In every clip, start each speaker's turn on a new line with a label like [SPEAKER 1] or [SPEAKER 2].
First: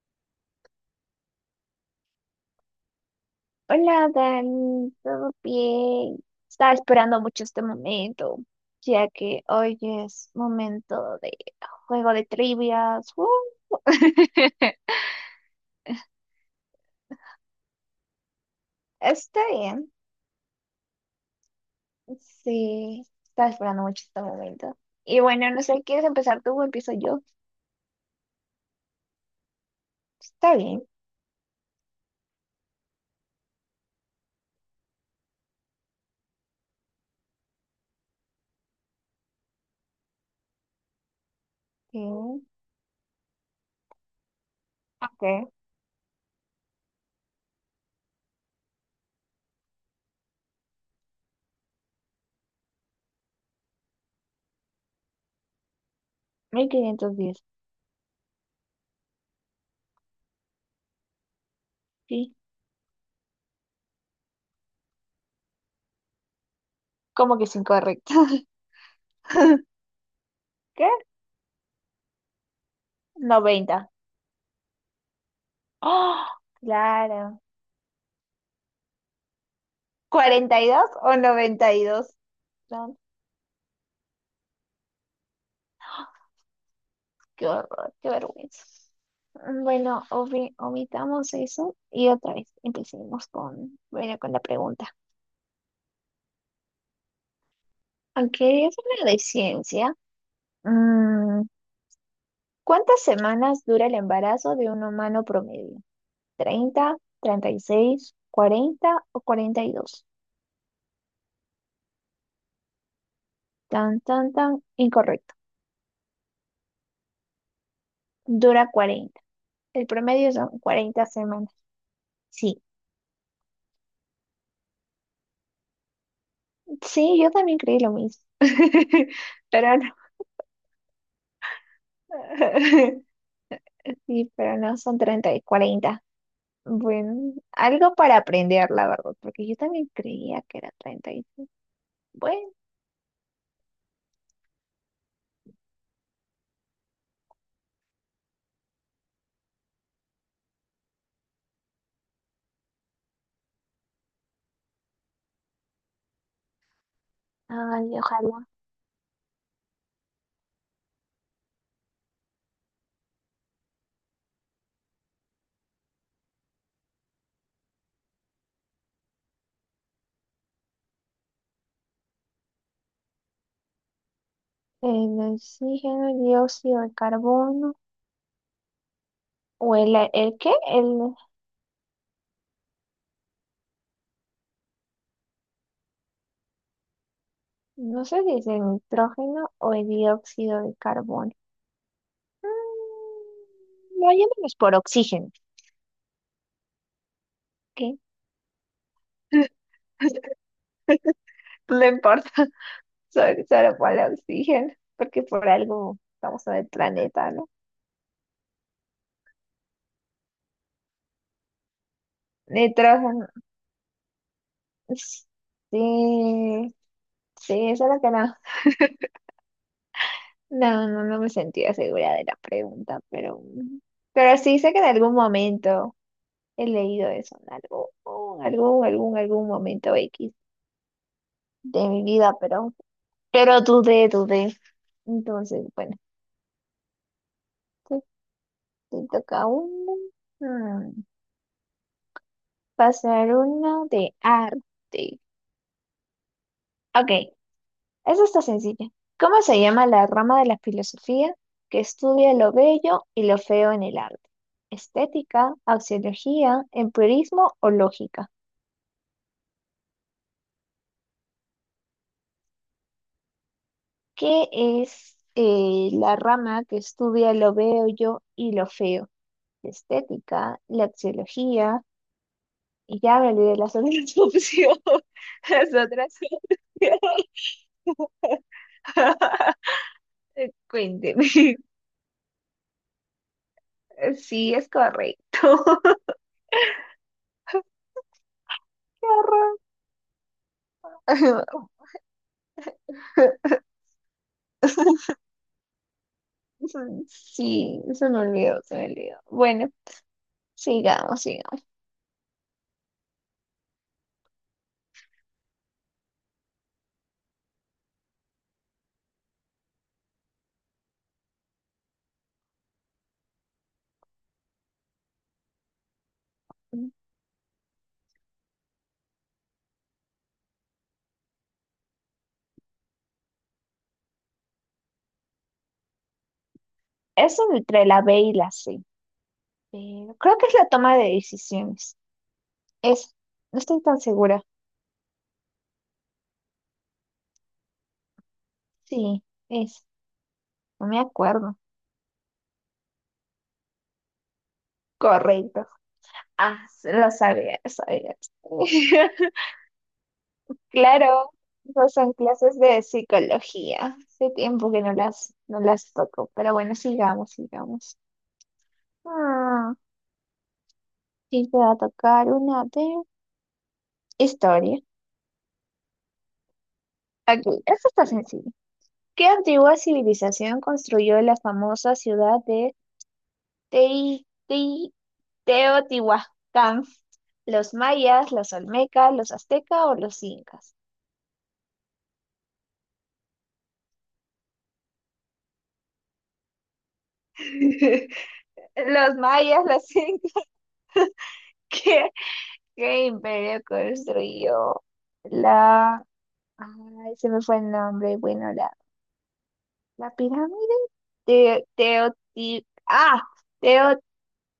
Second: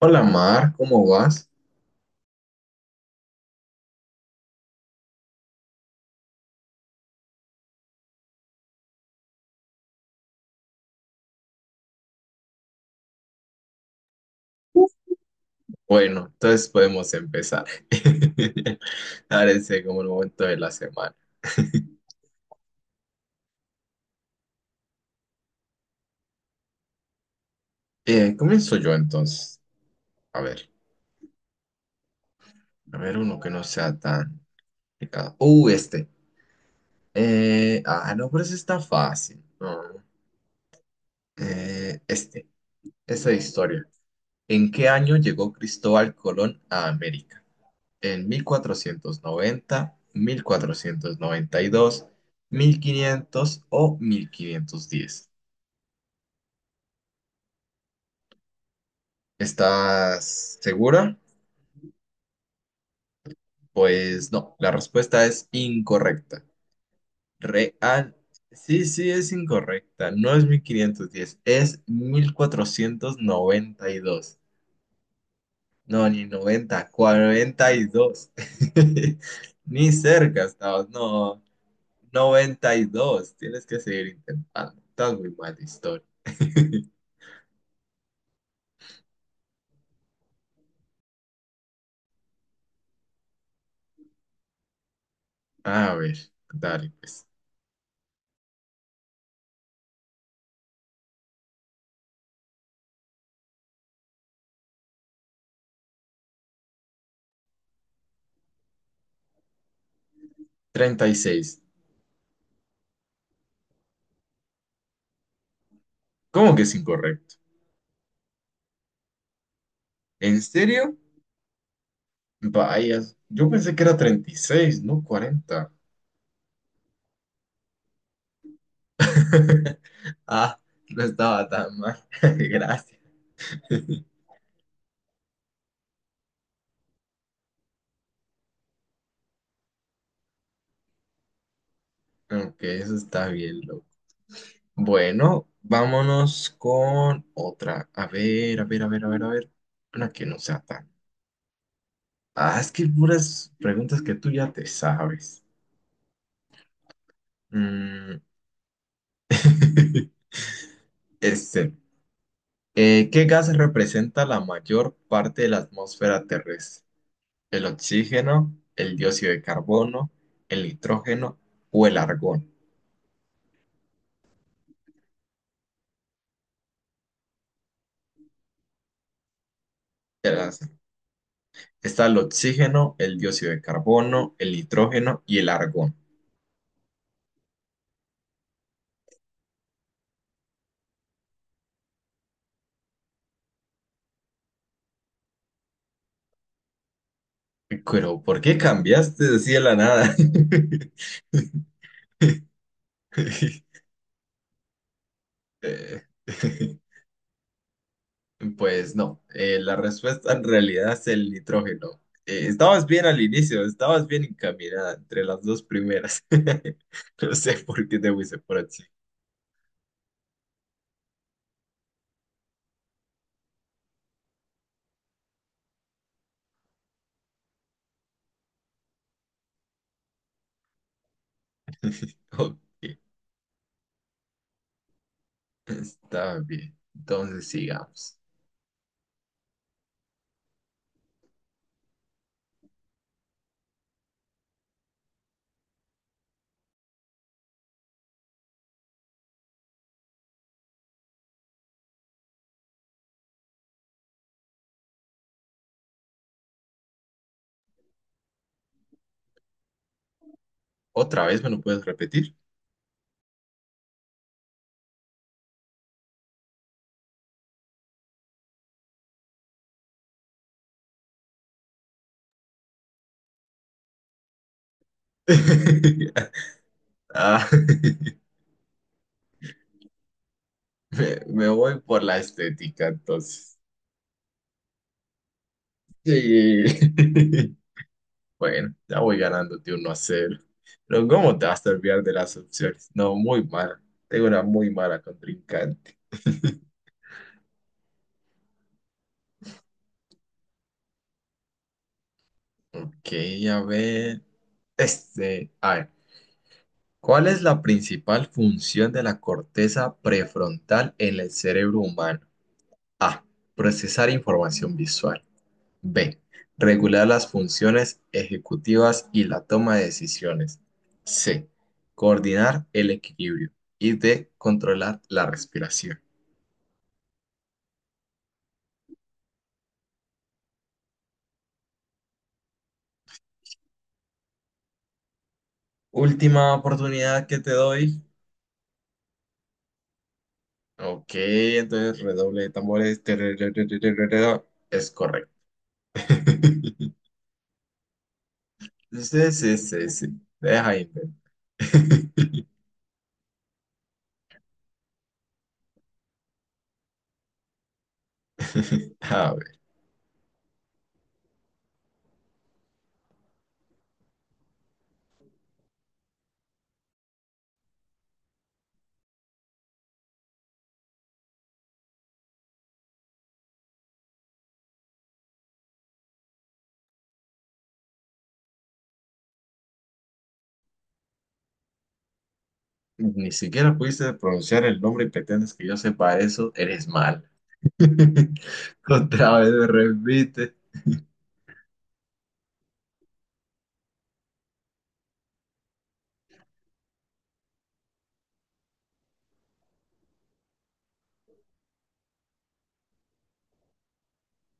[SPEAKER 1] Hola Mar, ¿cómo vas?
[SPEAKER 2] Hola, Dan, ¿todo bien? Estaba esperando mucho este momento, ya que hoy es momento de juego de trivias.
[SPEAKER 1] Bueno, entonces podemos empezar.
[SPEAKER 2] Está
[SPEAKER 1] Parece
[SPEAKER 2] bien.
[SPEAKER 1] como el momento de la semana.
[SPEAKER 2] Sí, estaba esperando mucho este momento. Y bueno, no sé, ¿quieres empezar tú o empiezo yo?
[SPEAKER 1] Comienzo yo entonces. A
[SPEAKER 2] Está
[SPEAKER 1] ver,
[SPEAKER 2] bien.
[SPEAKER 1] a ver uno que no sea tan complicado. Este. No, pero ese está fácil. No.
[SPEAKER 2] Sí, ok.
[SPEAKER 1] Este, esa historia. ¿En qué año llegó Cristóbal Colón a América? ¿En mil cuatrocientos noventa, 1492 1500 o 1510.
[SPEAKER 2] ¿1510?
[SPEAKER 1] ¿Estás segura?
[SPEAKER 2] Sí.
[SPEAKER 1] Pues no, la respuesta es incorrecta.
[SPEAKER 2] ¿Cómo que es incorrecto?
[SPEAKER 1] Real. Sí, sí, es incorrecta. No es mil
[SPEAKER 2] ¿Qué?
[SPEAKER 1] quinientos diez, es mil cuatrocientos
[SPEAKER 2] 90.
[SPEAKER 1] noventa y dos. No, ni
[SPEAKER 2] ¡Oh!
[SPEAKER 1] 90,
[SPEAKER 2] Claro.
[SPEAKER 1] 42, ni cerca
[SPEAKER 2] ¿cuarenta y
[SPEAKER 1] estabas.
[SPEAKER 2] dos o
[SPEAKER 1] No,
[SPEAKER 2] noventa y dos.
[SPEAKER 1] noventa y
[SPEAKER 2] No.
[SPEAKER 1] dos. Tienes que seguir intentando. Estás muy mal, de historia.
[SPEAKER 2] Qué horror, qué vergüenza. Bueno, omitamos eso y otra vez empecemos con, bueno, con la pregunta.
[SPEAKER 1] A ver, dale, pues.
[SPEAKER 2] Aunque es una de ciencia, mm, ¿cuántas semanas dura el embarazo de un humano promedio? 30, 36, 40 o 42.
[SPEAKER 1] 36.
[SPEAKER 2] Tan, tan, tan, incorrecto.
[SPEAKER 1] ¿Cómo que es incorrecto?
[SPEAKER 2] Dura 40. El promedio
[SPEAKER 1] ¿En
[SPEAKER 2] son
[SPEAKER 1] serio?
[SPEAKER 2] 40 semanas. Sí,
[SPEAKER 1] Vaya, yo pensé que era 36, no 40.
[SPEAKER 2] sí, yo también creí lo mismo. Pero no.
[SPEAKER 1] Ah, no estaba tan mal. Gracias.
[SPEAKER 2] Sí, pero no son 30 y 40. Bueno, algo para aprender, la verdad, porque yo también creía que era treinta y... Bueno,
[SPEAKER 1] Ok, eso está bien, loco. Bueno, vámonos con otra. A ver, a ver, a ver, a ver, a ver. Una que no sea tan. Ah, es que hay puras preguntas que tú ya te sabes.
[SPEAKER 2] ay,
[SPEAKER 1] Mm,
[SPEAKER 2] ojalá.
[SPEAKER 1] Este. ¿Qué gas representa la mayor parte de la atmósfera terrestre? El oxígeno, el dióxido de carbono, el nitrógeno o el argón.
[SPEAKER 2] El oxígeno, el dióxido de carbono, o
[SPEAKER 1] Te
[SPEAKER 2] ¿el qué?
[SPEAKER 1] las-
[SPEAKER 2] El,
[SPEAKER 1] Está el oxígeno, el dióxido de carbono, el nitrógeno y el argón.
[SPEAKER 2] no sé si es el nitrógeno o el dióxido de carbono. Vayámonos por oxígeno, ¿ok?
[SPEAKER 1] Pero, ¿por qué cambiaste así de la nada?
[SPEAKER 2] No importa, solo por el oxígeno, porque por algo
[SPEAKER 1] Eh,
[SPEAKER 2] estamos en el planeta, ¿no?
[SPEAKER 1] Pues no, la respuesta en realidad es el nitrógeno. Estabas bien al
[SPEAKER 2] Nitrógeno.
[SPEAKER 1] inicio, estabas bien encaminada entre las dos primeras.
[SPEAKER 2] Sí,
[SPEAKER 1] No sé
[SPEAKER 2] sí,
[SPEAKER 1] por qué
[SPEAKER 2] solo que
[SPEAKER 1] te
[SPEAKER 2] no,
[SPEAKER 1] fuiste por así.
[SPEAKER 2] no, no, no me sentía segura de la pregunta, pero sí sé que en algún momento he leído eso, en algún momento X de mi vida,
[SPEAKER 1] Ok.
[SPEAKER 2] pero dudé, dudé. Entonces, bueno,
[SPEAKER 1] Está bien. Entonces
[SPEAKER 2] te,
[SPEAKER 1] sigamos.
[SPEAKER 2] te toca uno. Mm, pasar uno de arte. Ok, eso está sencilla. ¿Cómo se llama la rama de la filosofía que estudia lo bello y lo feo en el arte? ¿Estética, axiología, empirismo o lógica?
[SPEAKER 1] ¿Otra vez me lo puedes repetir?
[SPEAKER 2] ¿Qué es la rama que estudia lo bello y lo feo? Estética, la axiología, y ya me olvidé las otras opciones. Las otras opciones.
[SPEAKER 1] Ah,
[SPEAKER 2] Cuénteme.
[SPEAKER 1] me voy por la estética, entonces.
[SPEAKER 2] Sí, es correcto.
[SPEAKER 1] Sí. Bueno, ya
[SPEAKER 2] Qué
[SPEAKER 1] voy
[SPEAKER 2] horror.
[SPEAKER 1] ganándote 1-0. Pero ¿cómo te vas a olvidar de las opciones? No, muy mala. Tengo una muy mala contrincante.
[SPEAKER 2] Eso- sí, se me olvidó. Bueno, sigamos, sigamos.
[SPEAKER 1] Ok, a ver. Este, a ver. ¿Cuál es la principal función de la corteza prefrontal en el cerebro humano? A. Procesar información visual. B. Regular las funciones ejecutivas y la toma de decisiones. C. Coordinar el equilibrio. Y D. Controlar la respiración.
[SPEAKER 2] Eso entre la B y la C, pero creo que es la toma de decisiones. Es, no estoy tan segura.
[SPEAKER 1] Última oportunidad que te doy.
[SPEAKER 2] Sí, es, no me
[SPEAKER 1] Ok,
[SPEAKER 2] acuerdo.
[SPEAKER 1] entonces redoble de tambores. Es correcto.
[SPEAKER 2] Correcto. Ah, sí, lo sabía, lo sabía.
[SPEAKER 1] Sí, sí, sí, sí. Deja inventar.
[SPEAKER 2] Claro, esas son clases de psicología. Hace tiempo que no las toco, pero bueno, sigamos, sigamos.
[SPEAKER 1] A ver,
[SPEAKER 2] Ah, y te va a tocar una de historia. Aquí, esto está sencillo. ¿Qué antigua civilización construyó la famosa ciudad de Tei- Tei- Teotihuacán? ¿Los mayas, los olmecas, los aztecas o los incas?
[SPEAKER 1] ni siquiera pudiste pronunciar el nombre y pretendes que yo sepa eso. Eres mal.
[SPEAKER 2] Los
[SPEAKER 1] Otra vez
[SPEAKER 2] mayas,
[SPEAKER 1] me
[SPEAKER 2] los incas.
[SPEAKER 1] repite.
[SPEAKER 2] ¿Qué, qué imperio construyó la... Ay, se me fue el nombre. Bueno, la pirámide de Teotihuacán. Ah,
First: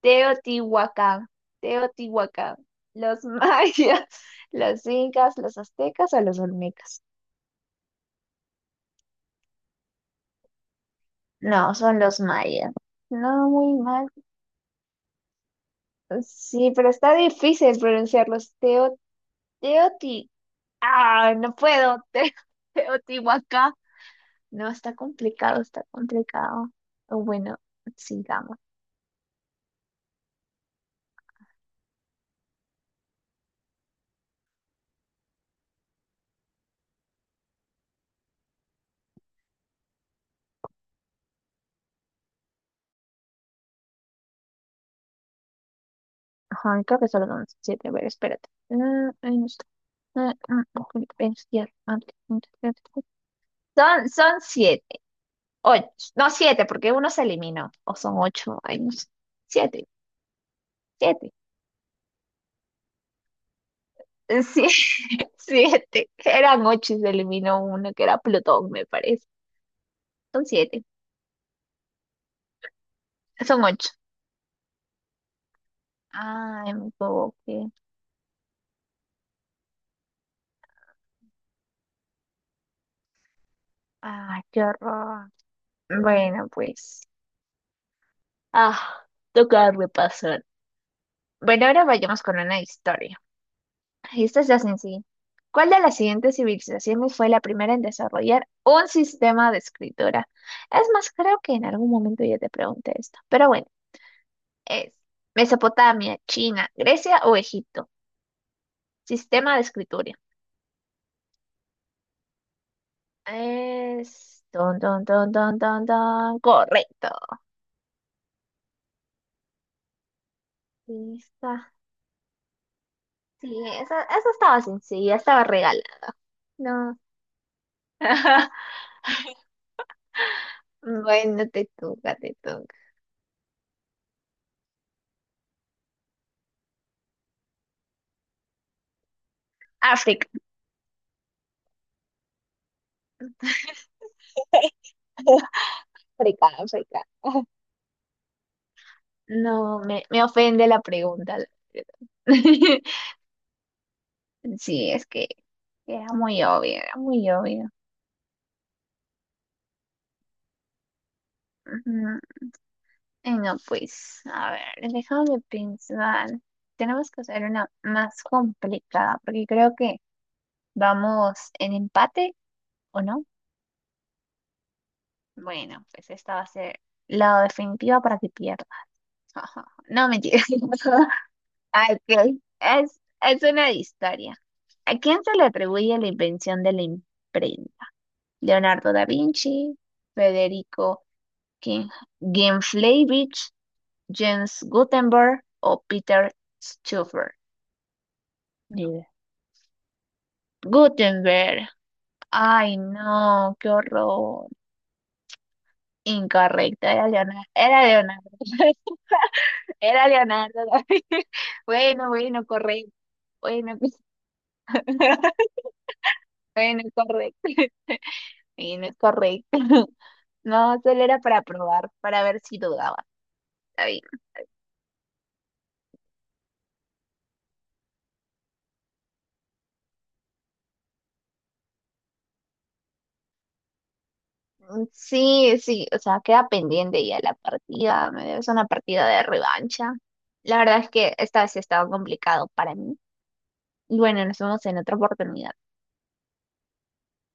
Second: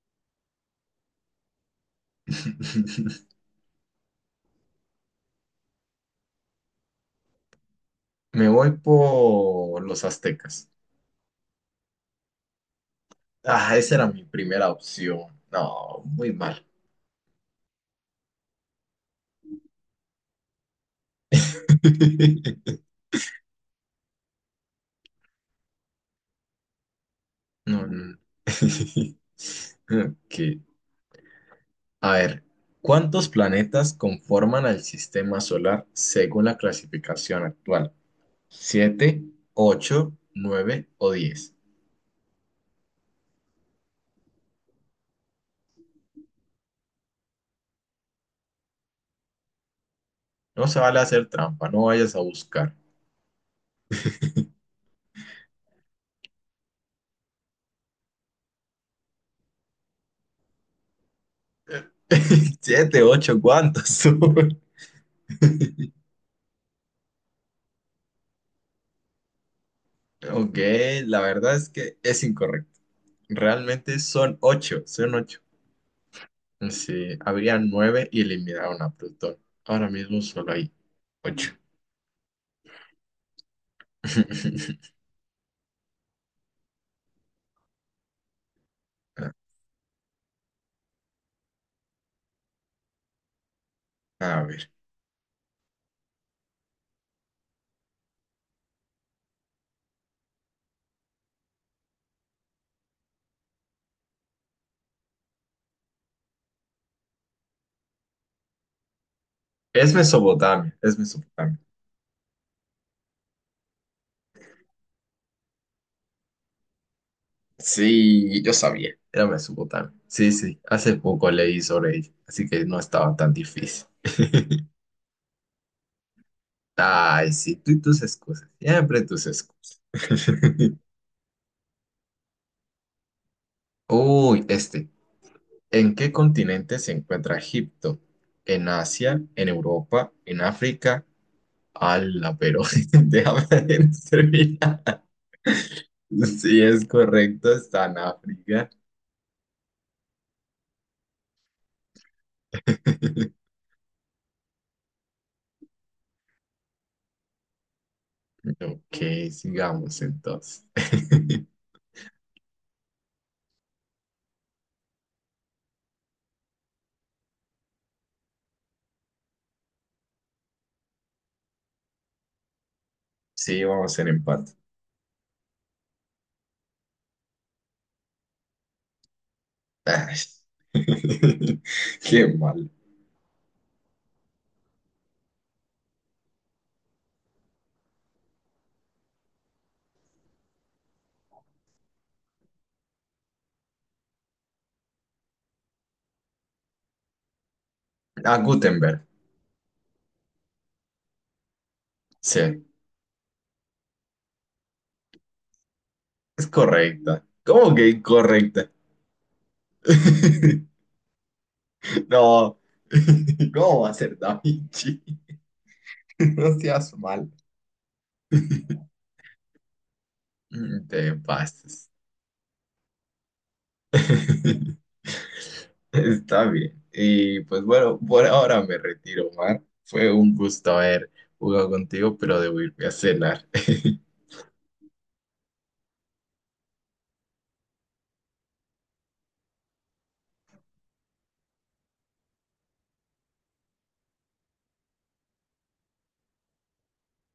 [SPEAKER 2] Teotihuacán, Teotihuacán, los mayas, los incas, los aztecas o los olmecas.
[SPEAKER 1] Me voy por los aztecas.
[SPEAKER 2] No, son los mayas. No, muy
[SPEAKER 1] Ah, esa era
[SPEAKER 2] mal.
[SPEAKER 1] mi primera opción. No, muy mal.
[SPEAKER 2] Sí, pero está difícil pronunciarlos. Teo, Teoti. Ah, no puedo. Teotihuacán. No, está complicado, está complicado. Bueno,
[SPEAKER 1] No, no.
[SPEAKER 2] sigamos.
[SPEAKER 1] Ok. A ver, ¿cuántos planetas conforman el sistema solar según la clasificación actual? ¿Siete, ocho, nueve o 10?
[SPEAKER 2] Ajá, creo que solo son 7. A ver, espérate. Mm, ahí no está. Mm,
[SPEAKER 1] No se vale hacer
[SPEAKER 2] pensar.
[SPEAKER 1] trampa, no vayas a buscar.
[SPEAKER 2] Son 7. 8, no, 7, porque uno se eliminó. O son 8, ay, no sé. 7, 7.
[SPEAKER 1] ¿Siete, ocho, cuántos son?
[SPEAKER 2] Sí, 7. Eran 8 y se eliminó uno, que era Plutón, me parece. Son
[SPEAKER 1] Ok,
[SPEAKER 2] siete,
[SPEAKER 1] la verdad es que es incorrecto.
[SPEAKER 2] son ocho.
[SPEAKER 1] Realmente son ocho, son ocho.
[SPEAKER 2] Ay, me
[SPEAKER 1] Sí, habría
[SPEAKER 2] equivoqué.
[SPEAKER 1] nueve y eliminaron a Plutón. Ahora mismo solo hay ocho.
[SPEAKER 2] Ay, qué horror. Bueno, pues. Ah, toca repasar. Bueno, ahora vayamos con una historia. Esta
[SPEAKER 1] A
[SPEAKER 2] es ya
[SPEAKER 1] ver.
[SPEAKER 2] sencilla. ¿Cuál de las siguientes civilizaciones fue la primera en desarrollar un sistema de escritura? Es más, creo que en algún momento ya te pregunté esto, pero bueno, es Mesopotamia, China, Grecia o Egipto. Sistema de
[SPEAKER 1] Es
[SPEAKER 2] escritura.
[SPEAKER 1] Mesopotamia, es Mesopotamia.
[SPEAKER 2] Es... don, don, don, don, don, don. Correcto.
[SPEAKER 1] Sí, yo sabía. Era Mesopotamia. Sí, sí, hace poco leí
[SPEAKER 2] Lista.
[SPEAKER 1] sobre ella, así que no estaba tan
[SPEAKER 2] Sí,
[SPEAKER 1] difícil.
[SPEAKER 2] esa estaba sencilla, estaba regalada. No.
[SPEAKER 1] Ay, sí, tú y tus excusas. Siempre tus excusas.
[SPEAKER 2] Bueno, te toca, te toca.
[SPEAKER 1] Uy, este. ¿En qué continente se encuentra Egipto? ¿En Asia? ¿En Europa?
[SPEAKER 2] África,
[SPEAKER 1] ¿En África? ¡Hala, pero déjame terminar!
[SPEAKER 2] África,
[SPEAKER 1] Sí, es
[SPEAKER 2] África.
[SPEAKER 1] correcto, está en África.
[SPEAKER 2] No, me ofende la pregunta. Sí, es que era muy obvio, era muy obvio.
[SPEAKER 1] Ok, sigamos entonces.
[SPEAKER 2] Ujú. Y no, pues, a ver, déjame pensar. Tenemos que hacer una más complicada, porque creo que vamos en empate, ¿o no?
[SPEAKER 1] Sí, vamos en empate.
[SPEAKER 2] Bueno, pues esta va a ser la definitiva para que pierda. Ajá. No,
[SPEAKER 1] Ay,
[SPEAKER 2] mentira.
[SPEAKER 1] qué
[SPEAKER 2] Ok,
[SPEAKER 1] mal.
[SPEAKER 2] es una historia. ¿A quién se le atribuye la invención de la imprenta? Leonardo da Vinci, Federico King- Ginflavich, Jens Gutenberg o Peter Schuffer.
[SPEAKER 1] A
[SPEAKER 2] Ni
[SPEAKER 1] Gutenberg.
[SPEAKER 2] idea. Gutenberg.
[SPEAKER 1] Sí,
[SPEAKER 2] Ay, no, qué horror.
[SPEAKER 1] es
[SPEAKER 2] Incorrecto, era
[SPEAKER 1] correcta.
[SPEAKER 2] Leonardo.
[SPEAKER 1] ¿Cómo
[SPEAKER 2] Era
[SPEAKER 1] que
[SPEAKER 2] Leonardo.
[SPEAKER 1] incorrecta?
[SPEAKER 2] Era Leonardo da Vinci. Bueno, bueno,
[SPEAKER 1] No.
[SPEAKER 2] correcto. Bueno,
[SPEAKER 1] ¿Cómo va a ser Da Vinci? No
[SPEAKER 2] bueno,
[SPEAKER 1] seas mal.
[SPEAKER 2] correcto. Bueno, correcto. No, solo
[SPEAKER 1] Te
[SPEAKER 2] era para
[SPEAKER 1] pases.
[SPEAKER 2] probar, para ver si dudaba. Está bien.
[SPEAKER 1] Está bien. Y pues bueno, por ahora me retiro, Omar. Fue un gusto haber jugado contigo, pero debo irme a cenar.
[SPEAKER 2] Mm, sí, sí, o sea, queda pendiente ya la partida, me debes una partida de revancha. La verdad es que esta vez sí estaba complicado para mí. Y bueno, nos vemos en otra oportunidad.